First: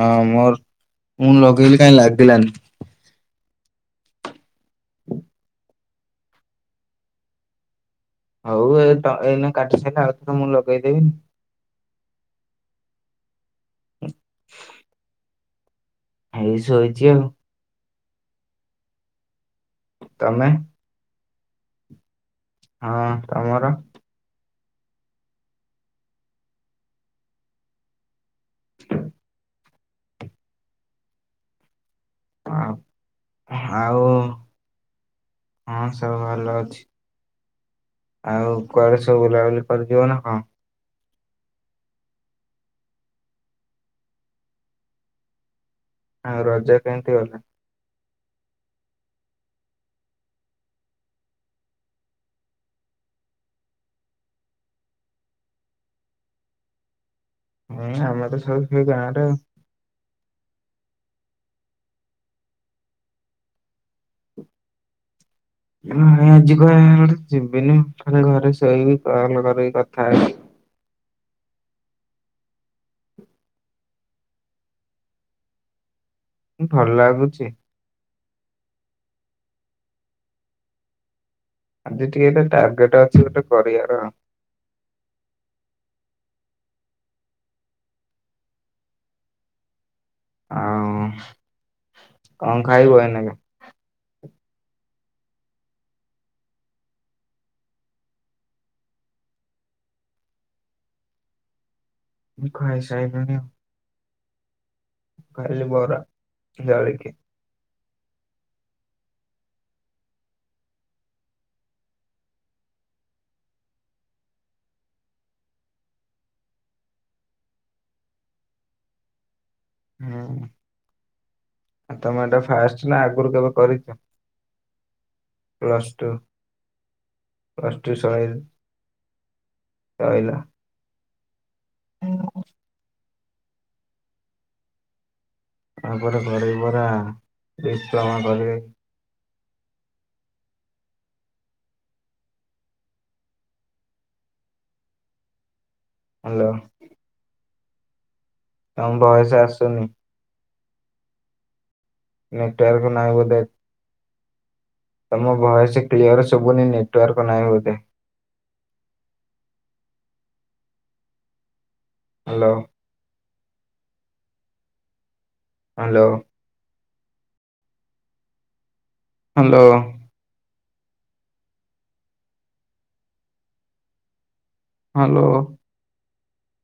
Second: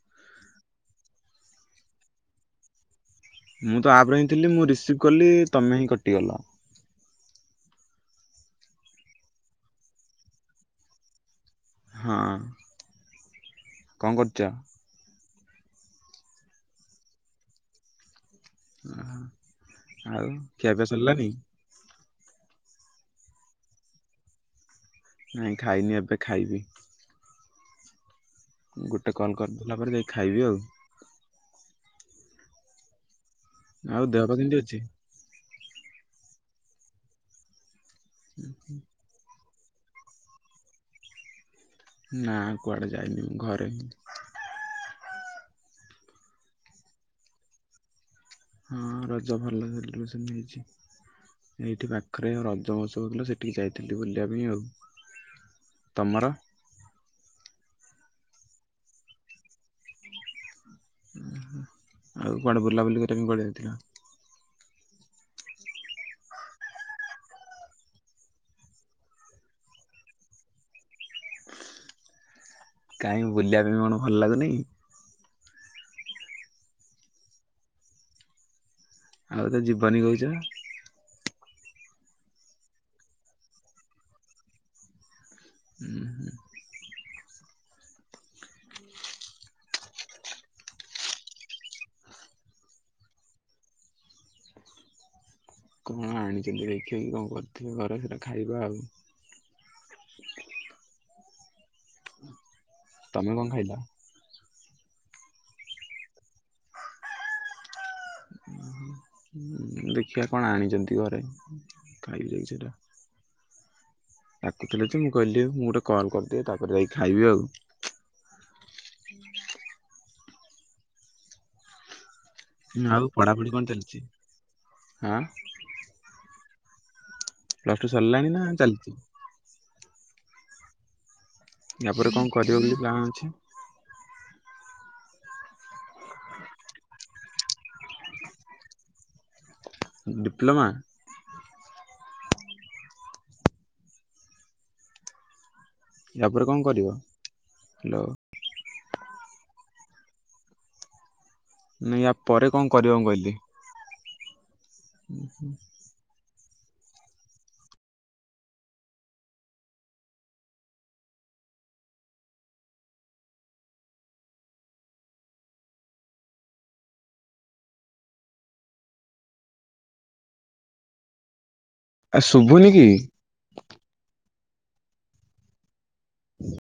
ହଁ ମୋର ମୁଁ ଲଗେଇଲିି କାହିଁ ଲାଗିଲାନି। ମୁଁ ତ ଆପ୍ ରେ ହିଁ ଥିଲି ମୁଁ ରିସିଭ୍ କଲି ତମେ ହିଁ କଟିଗଲ ହଉ ଏ ଏଇନେ କାଟି ସାରିଲେ ଆଉ ଥରେ ମୁଁ ଲଗେଇଦେବି ହଁ କଣ କରୁଚ? ଏଇ ସୋଇଛି ଆଉ ଆଉ ତମେ ଖିଆପିଆ ସରିଲାନି ହଁ ତମର ନାଇଁ ଖାଇନି ଏବେ ଖାଇବି ଗୋଟେ କଲ୍ କରିଦେଲା ପରେ ଯାଇକି ଖାଇବି ଆଉ ଆଉ ଆଉ ଦେହ ପା କେମିତି ଅଛି? ହଁ ସବୁ ଭଲ ଅଛି ଆଉ କୁଆଡେ ସବୁ ବୁଲାବୁଲି କରିଥିବ ନା କଣ? ନା କୁଆଡେ ଯାଇନି ମୁଁ ଘରେ ହି ଆଉ ରଜ କେମିତି ଗଲା ହଁ ରଜ ଭଲ ସେଲିବ୍ରେସନ ହେଇଛି। ଏଇଠି ପାଖରେ ରଜମହୋତ୍ସବ ହେଉଥିଲା ସେଠିକି ଯାଇଥିଲି ବୁଲିବା ପାଇଁ ଆଉ ତମର ହୁଁ ଆମର ତ ସବୁ ସେଇ ଗାଁରେ ଆଉ ଆଉ କୁଆଡେ ବୁଲା ବୁଲି କରିବା ପାଇଁ କୁଆଡ଼େ ଯାଇଥିଲ ହୁଁ ହୁଁ ଆଜି କୁଆଡେ ଯିବିନି ମୁଁ ଘରେ ଶୋଇବି କଲ୍ କରିକି କଥା ହେବି। କାଇଁ ବୁଲିବା ପାଇଁ କଣ ଭଲ ଲାଗୁନି ଭଲ ଲାଗୁଛି ଆଉ ତ ଯିବନି କହୁଚ। ଆଜି ଟିକେ ଏଟା ଟାର୍ଗେଟ୍ ଅଛି ଗୋଟେ କରିବାର। ହୁଁ ହୁଁ ଆଉ କଣ ଖାଇବୁ ଏଇନାକେ? କଣ ଆଣିଛନ୍ତି ଦେଖି କଣ କରିଥିବେ ଘରେ ସେଇଟା ଖାଇବା ଆଉ। ମୁଁ ତମେ ଖାଇସାଇଲିଣି। କଣ ଖାଇଲ? ଉଁ ଖାଲି ବରା ଜଳିଖିଆ। ଦେଖିବା କଣ ଆଣିଛନ୍ତି ଘରେ ଖାଇବି ଯାଇକି ସେଟା। ଡାକୁଥିଲେ ଯେ ମୁଁ କହିଲି ମୁଁ ଗୋଟେ କଲ୍ କରିଦିଏ ତାପରେ ଯାଇକି ଖାଇବି ଆଉ। ହୁଁ ତମେ ଏଟା ଫାଷ୍ଟ ନା ଆଗରୁ କେବେ କରିଚ? ଆଁ ପ୍ଲସ୍ ଟୁ। ପ୍ଲସ୍ ଟୁ ସରିଲାଣି ନା ଚାଲିଚି? କହିଲ। ୟାପରେ କଣ କରିବ ବୋଲି ପ୍ଲାନ୍ ଅଛି? ତାପରେ ଘରେ ପରା ଡିପ୍ଲମା କରିବେ। ଡିପ୍ଲୋମା? ୟା ପରେ ହାଲୋ କଣ କରିବ? ହ୍ୟାଲୋ। ତମ ଭଏସ୍ ଆସୁନି। ନାଇଁ ୟା ପରେ କଣ ନେଟୱାର୍କ କରିବ ମୁଁ ନାହିଁ କହିଲି? ବୋଧେ ତମ ଭୟସ୍ କ୍ଲିଅର ସୁଭୁନି ନେଟୱାର୍କ ନାହିଁ ବୋଧେ। ହ୍ୟାଲୋ। ହାଲୋ। ହାଲୋ। ଆରେ ଶୁଭୁନି କି? ହ୍ୟାଲୋ। ହଁ।